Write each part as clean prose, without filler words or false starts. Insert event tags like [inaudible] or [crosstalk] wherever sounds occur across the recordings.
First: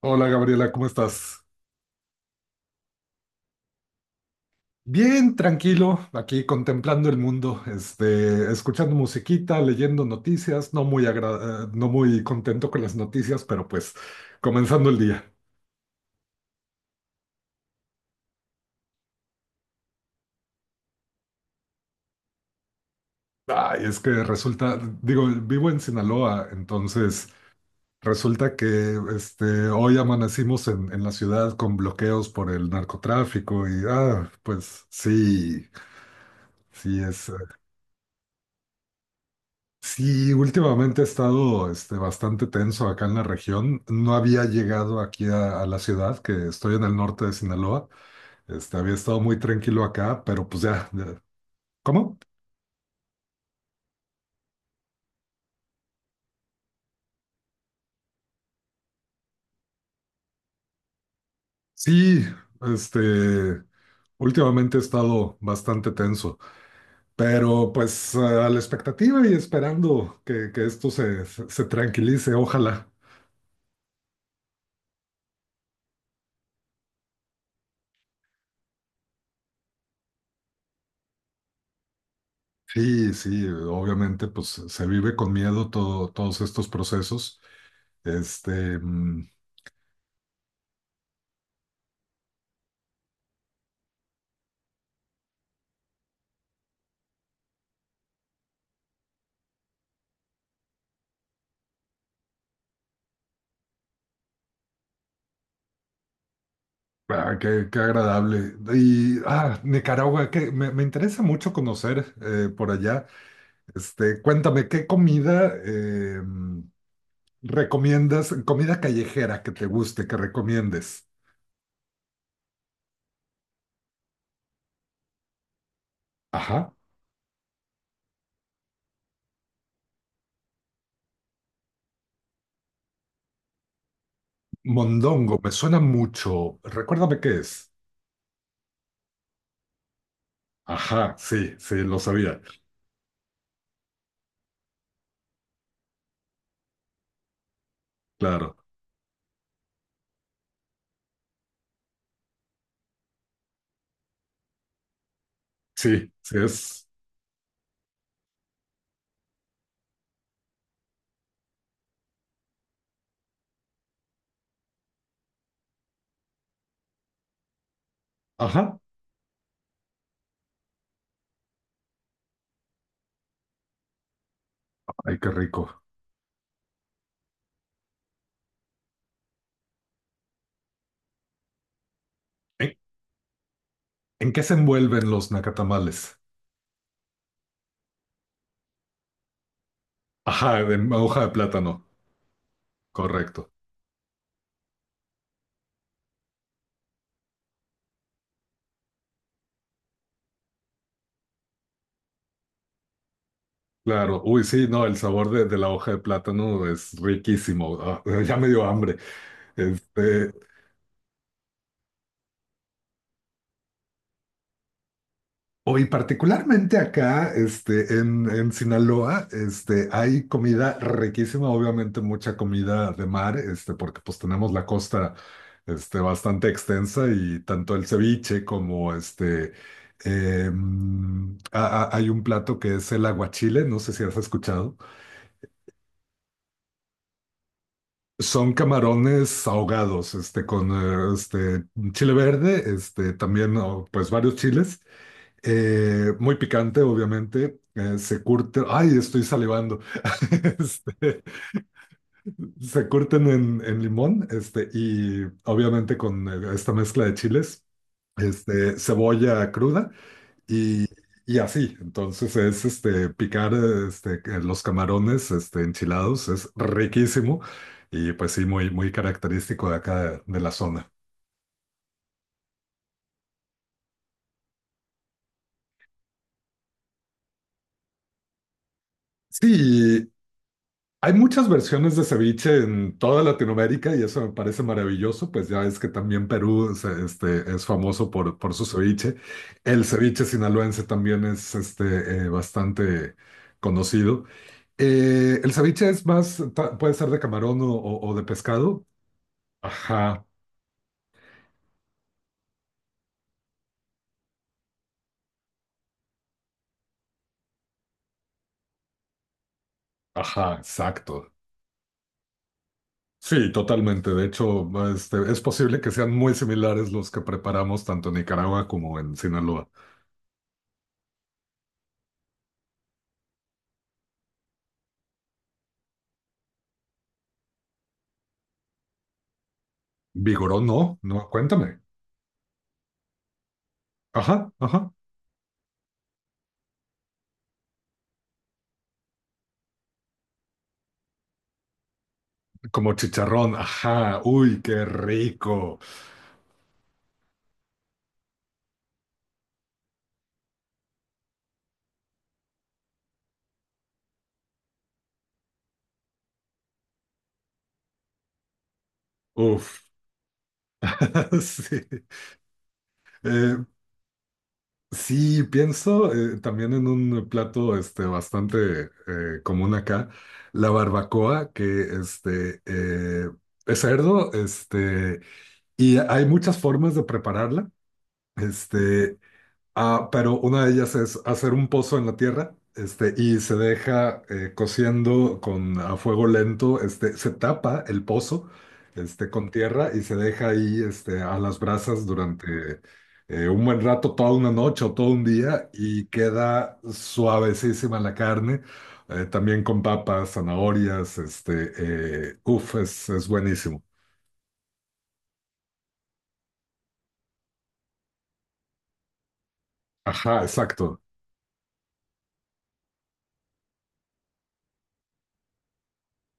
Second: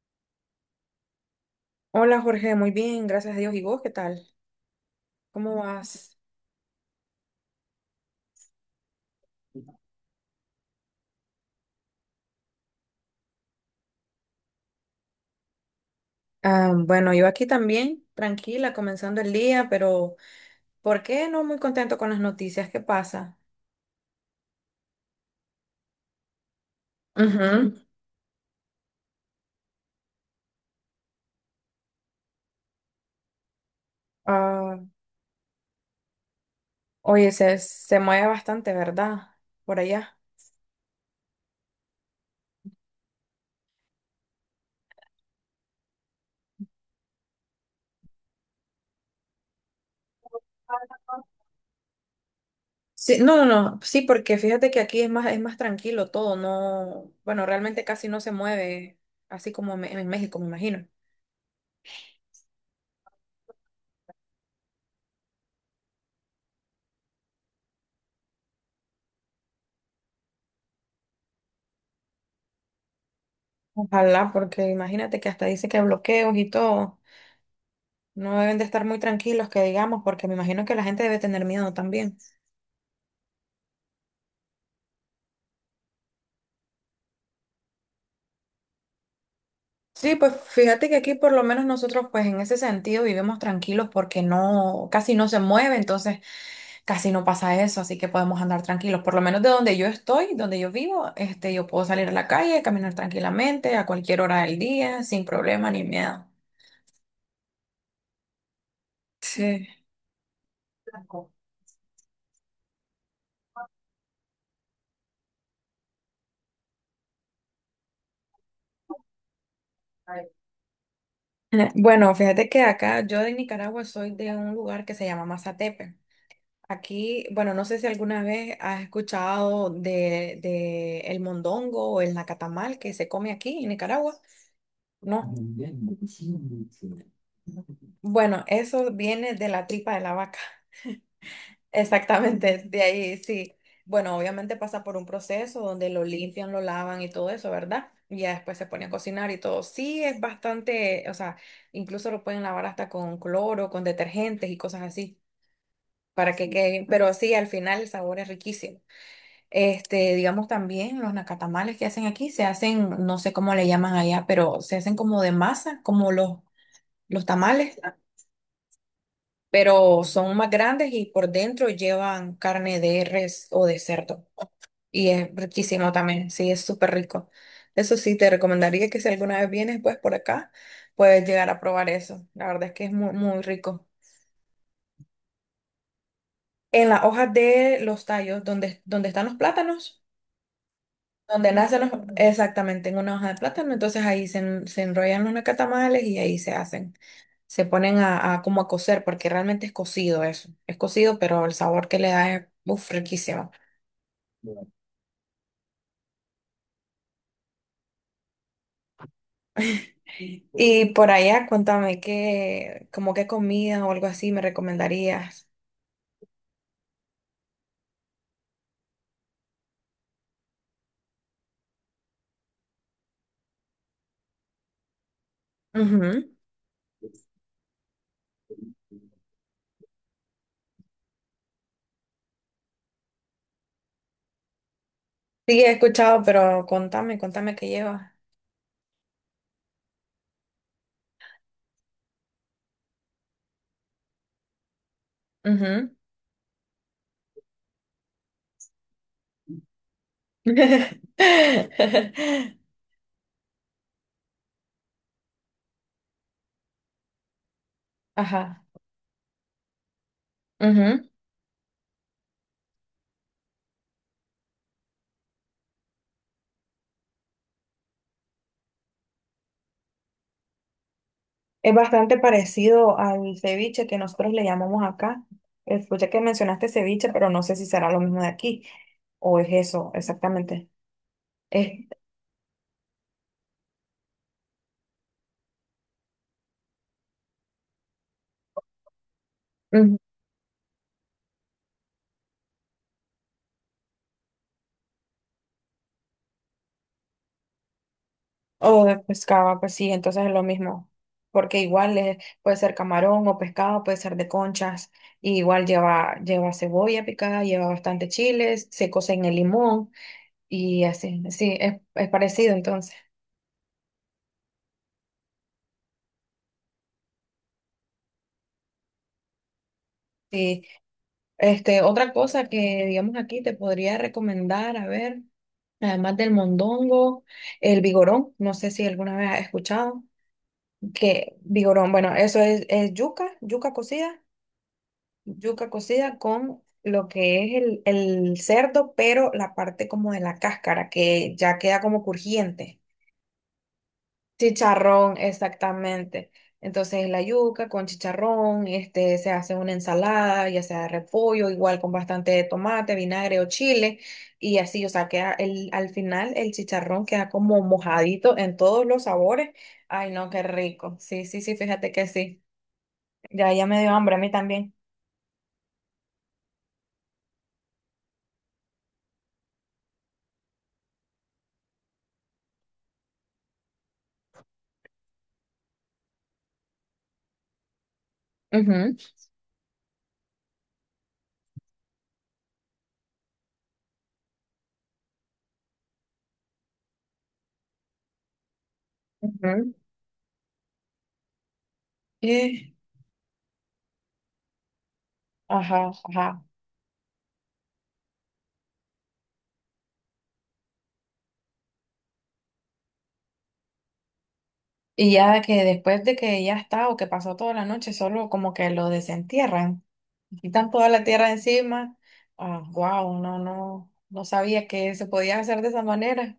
Hola Gabriela, ¿cómo estás? Hola Jorge, muy bien, gracias a Dios. ¿Y vos qué tal? Bien, ¿Cómo tranquilo, vas? aquí contemplando el mundo, escuchando musiquita, leyendo noticias, no muy contento con las noticias, pero pues comenzando el día. Ah, bueno, yo aquí también, tranquila, comenzando el día, pero ¿por qué no muy contento con las noticias? ¿Qué pasa? Ay, es que resulta, digo, vivo en Sinaloa, entonces Ujú. resulta que hoy amanecimos en la ciudad con bloqueos por el narcotráfico y ah, Ah, pues sí, sí es. oye, se mueve bastante, ¿verdad? Por allá. Sí, últimamente he estado bastante tenso acá en la región. No había llegado aquí a la ciudad, que estoy en el norte de Sinaloa. Había estado muy tranquilo acá, pero pues ¿Cómo? Sí, no, no, no, sí, porque fíjate que aquí es más tranquilo todo, no, bueno, realmente casi no se mueve, así como en México, me imagino. Sí, este, últimamente he estado bastante tenso, pero pues a la expectativa y esperando que esto se tranquilice, ojalá. Ojalá, porque imagínate que hasta dice que bloqueos y todo. No deben de estar muy tranquilos, que digamos, porque me imagino que la gente debe tener miedo también. Sí, sí, obviamente pues se vive con miedo todo, todos estos procesos. Este, mm, Sí, pues fíjate que aquí por lo menos nosotros pues en ese sentido vivimos tranquilos porque no, casi no se mueve, entonces casi no pasa eso, así que podemos andar tranquilos. Por lo menos de donde yo estoy, donde yo vivo, yo puedo salir a la calle, caminar tranquilamente a cualquier hora del día, sin problema ni miedo. Ah, qué, qué agradable. Y ah, Sí. Nicaragua, que me interesa mucho conocer por allá. Cuéntame, ¿qué comida recomiendas? Comida callejera que te guste, que [laughs] recomiendes. Bueno, fíjate que acá yo de Nicaragua soy de un lugar que se llama Mazatepe. Ajá. Aquí, bueno, no sé si alguna vez has escuchado de el mondongo o el nacatamal que se come aquí en Nicaragua. No. Mondongo, me suena mucho. Recuérdame qué es. Bueno, eso viene de la tripa de la vaca. Ajá, sí, [laughs] sí, lo sabía. Exactamente, de ahí sí. Bueno, obviamente pasa por un proceso donde lo limpian, lo lavan y todo eso, ¿verdad? Y ya Claro. después se pone a cocinar y todo. Sí, es bastante, o sea, incluso lo pueden lavar hasta con cloro, con detergentes y cosas así, Sí, para sí que quede bien. es. Pero sí, al final el sabor es riquísimo. Este, digamos también los nacatamales que hacen aquí se hacen, no sé cómo le llaman allá, pero se hacen como de masa, como los tamales, Ajá. pero son más grandes y por dentro llevan carne de res o de cerdo. Y Ay, es qué rico. riquísimo también, sí, es súper rico. Eso sí, te recomendaría que si alguna vez vienes pues por acá, puedes llegar a probar eso. La verdad es ¿En, que es muy, muy rico. en qué se envuelven los nacatamales? En las hojas de los tallos, donde están los plátanos. Ajá, en hoja de Donde nacen plátano. los, exactamente, en una hoja de Correcto. plátano, entonces ahí se enrollan los nacatamales y ahí se hacen, se ponen a como a cocer, porque realmente es cocido eso, es cocido, pero el sabor que le da es uf, riquísimo. Claro, uy, sí, no, el sabor de la hoja de plátano es riquísimo. Ah, [laughs] ya me dio hambre. Este, Y por allá, cuéntame qué, como qué comida o algo así me recomendarías. Hoy particularmente acá, en Sinaloa, hay comida riquísima, obviamente mucha comida de mar, porque pues tenemos la costa, Ujú. bastante extensa y tanto el ceviche como hay un plato que es el aguachile, no sé si has escuchado. Sí, he escuchado, pero contame, contame qué lleva. Son camarones ahogados, con chile verde, también, oh, pues varios chiles, Ujú. Muy picante, obviamente, se curte, ay, estoy salivando. [laughs] Este, [laughs] Se curten en limón, y obviamente con esta mezcla de chiles, Ajá. Cebolla cruda, y, y así, entonces es este picar los camarones enchilados, es riquísimo y pues sí, muy, muy característico de acá de la zona. Es bastante parecido al ceviche que nosotros le llamamos acá. Escuché que mencionaste ceviche, pero no sé si será lo mismo de aquí o es eso Sí, exactamente. hay muchas Es, versiones de ceviche en toda Latinoamérica y eso me parece maravilloso, pues ya es que también Perú es famoso por su ceviche. El ujú, ceviche sinaloense también es bastante conocido. El ceviche es más, puede ser de camarón o de o pescado. de pescado, pues sí, Ajá, entonces es lo mismo. Porque igual puede ser camarón o pescado, puede ser de conchas. Y igual lleva, lleva cebolla picada, lleva bastante chiles, se cose en el limón ajá, y así. exacto. Sí, es parecido entonces. Sí, totalmente. De hecho, es posible que sean muy similares los que preparamos tanto en Nicaragua como en Sinaloa. Sí. Este, otra cosa que digamos aquí te podría recomendar, a ver. Además del mondongo, el vigorón, no sé si alguna vez has escuchado, Vigorón, no, no, que cuéntame. vigorón, bueno, eso es yuca, Ajá, ajá. yuca cocida con lo que es el cerdo, pero la parte como de la cáscara, que ya queda como crujiente. Como chicharrón, ajá. Uy, qué Chicharrón, rico. exactamente. Entonces la yuca con chicharrón, se hace una ensalada, ya sea de repollo, igual con bastante tomate, vinagre o chile, y así, o sea, queda el, al final el chicharrón queda como mojadito en todos los sabores. Uf. Ay, no, qué rico. Sí, [laughs] sí, sí, Sí. fíjate que sí. Ya, Eh, ya me dio hambre a mí también. sí, pienso también en un plato bastante común acá, la barbacoa, que este, eh, es cerdo. Y hay muchas formas de prepararla, Ujú. este, pero una de ellas es hacer un pozo en la tierra, y se deja cociendo con a fuego lento, se tapa el pozo, con Ujú. tierra y se deja ahí, a las brasas Eh, durante un buen rato, toda una noche o todo un día, ajá, y ajá. queda suavecísima la carne, también con papas, zanahorias, uf, es buenísimo. Y ya que después de que ya está o que pasó toda la noche, solo como que lo desentierran, Ajá, quitan toda exacto. la tierra de encima. Ah, wow, no, no, no sabía que se podía hacer de esa manera.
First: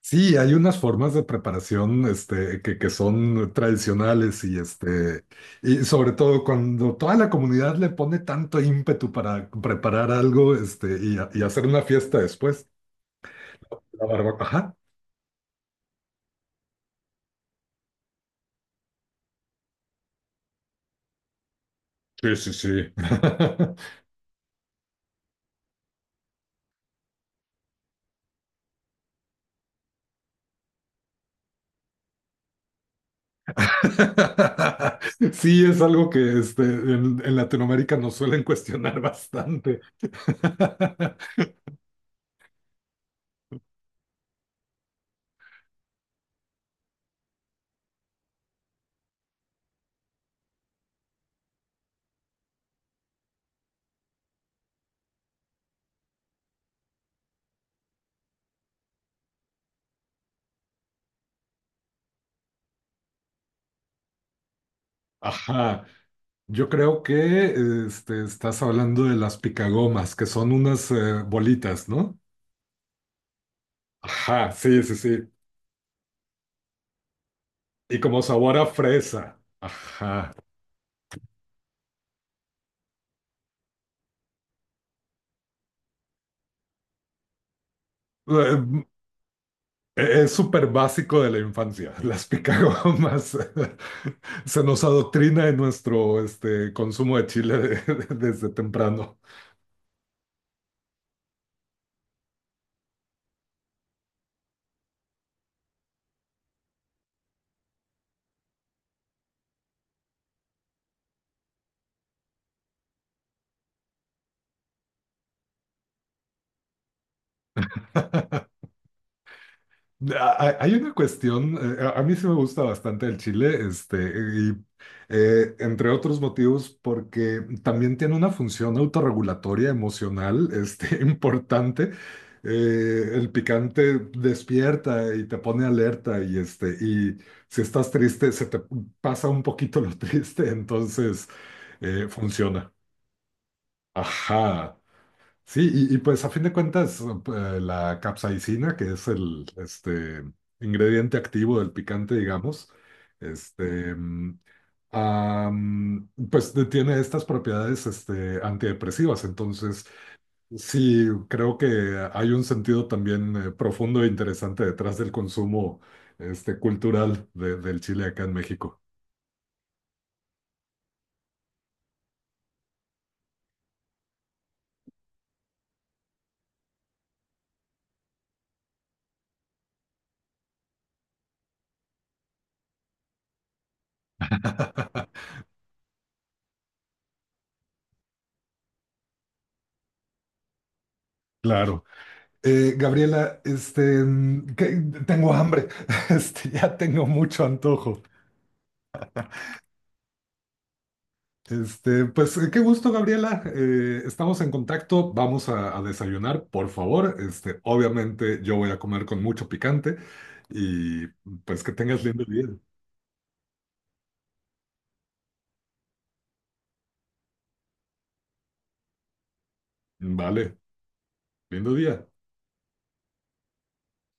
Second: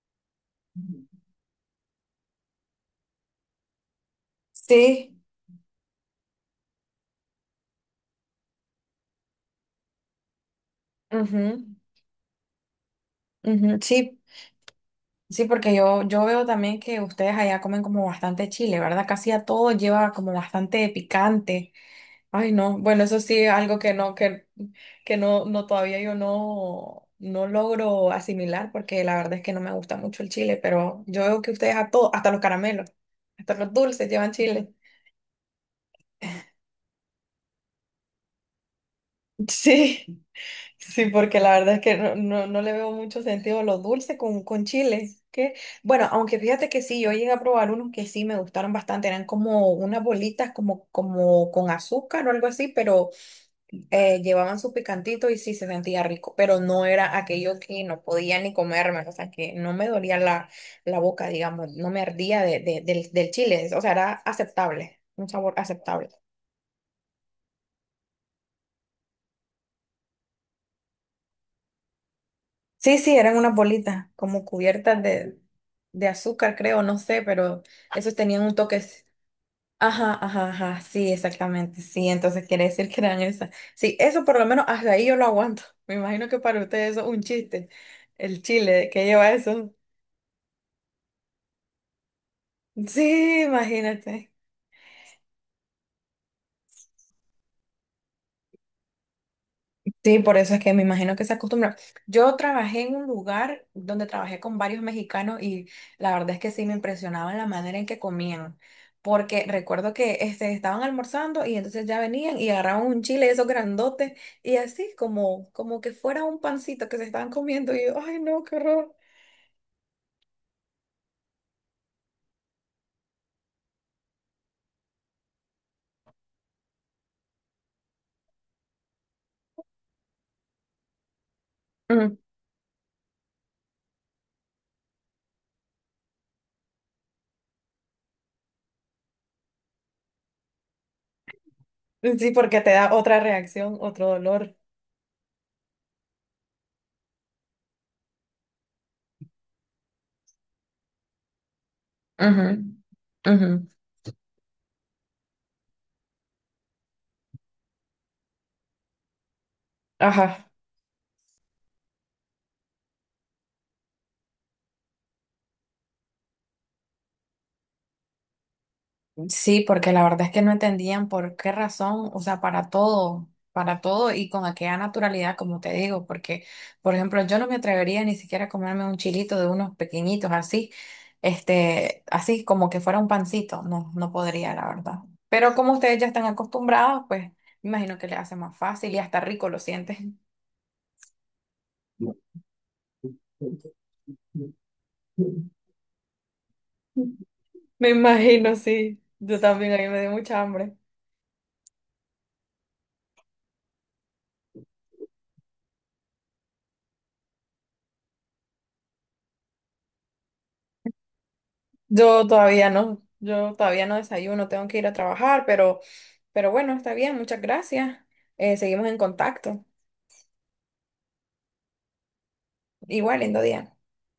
Sí, hay unas formas de preparación que son tradicionales y, Sí, y sobre todo cuando toda la comunidad le pone tanto ímpetu para preparar algo y, y ujú, hacer una fiesta después. ujú, La sí, barbacoa. Ajá. sí, porque yo veo también que ustedes allá comen como bastante chile, ¿verdad? Casi a todo lleva como bastante picante. Sí, Ay, sí, no. sí. Bueno, eso sí es algo que no, no, todavía yo no, no logro asimilar porque la verdad es que no me gusta mucho el chile, pero yo veo que ustedes a todos, hasta los caramelos, hasta los dulces llevan chile. [laughs] [laughs] Sí, es algo que en Latinoamérica nos suelen cuestionar bastante. Sí, sí, porque [laughs] la verdad es que no, no, no le veo mucho sentido a los dulces con chile. Que, bueno, aunque fíjate que sí, yo llegué a probar unos que sí me gustaron bastante, eran como unas bolitas como, como con azúcar o algo así, pero llevaban su picantito y sí se sentía rico, pero no era aquello que no podía ni comerme, o sea, que no me dolía la, la boca, digamos, no me ardía del chile, o sea, era aceptable, un sabor Ajá. aceptable. Yo creo que estás hablando de las picagomas, que son unas bolitas, ¿no? Sí, sí, eran unas bolitas como Ajá, sí, sí, cubiertas sí. De azúcar, creo, no sé, pero Y esos como tenían un sabor a toque. fresa. Ajá, Ajá. ajá, ajá, sí, exactamente, sí, entonces quiere decir que eran esas. Sí, eso por lo menos hasta ahí yo lo aguanto. [laughs] Me imagino que para ustedes eso es un chiste, ¿el Eh, chile, que lleva eso? Es súper básico de la infancia. Las picagomas. Sí, imagínate. [laughs] Se nos adoctrina en nuestro consumo de chile [laughs] desde temprano. Sí, por eso es que me imagino que se acostumbra. Yo trabajé en un lugar donde trabajé con varios mexicanos y la verdad es que sí me impresionaba la manera en que comían, porque recuerdo que estaban almorzando y entonces ya venían y agarraban un chile, esos grandotes, y así como, como que fuera un pancito que se estaban comiendo y yo, ay no, qué horror. Ah, hay una cuestión, a mí sí me gusta bastante el chile, y entre otros motivos, porque también tiene una función autorregulatoria emocional, [laughs] importante. Mm. El picante despierta y te pone alerta y y si estás triste, se te pasa un poquito lo [laughs] triste, entonces Sí, porque te funciona. da otra reacción, otro dolor. Ajá. Sí, y pues a fin de cuentas, la capsaicina, que es el ingrediente activo del picante, Ujú, digamos, ujú. este, mm, tiene estas propiedades antidepresivas. Entonces, Ajá. sí, creo que hay un sentido también profundo e interesante detrás del consumo cultural del chile acá en México. Sí, porque la verdad es que no entendían por qué razón, o sea, para todo y con aquella naturalidad, como te digo, porque, por ejemplo, yo no me atrevería ni siquiera a comerme un chilito de unos pequeñitos así, así como que fuera un pancito, no, no podría, la verdad. [laughs] Pero como ustedes ya están acostumbrados, pues me imagino que les hace más fácil y hasta rico lo sienten. Claro. Gabriela, tengo hambre, [laughs] ya tengo mucho [laughs] Me antojo. imagino, sí. Yo también, a mí me dio mucha hambre. Qué gusto, Gabriela. Estamos en contacto, vamos a desayunar, por favor. Obviamente yo voy a comer con mucho picante y pues que tengas lindo día. Yo todavía no desayuno, tengo que ir a trabajar, pero bueno, está bien, muchas gracias. Seguimos en contacto. Vale, lindo día. Igual, lindo día.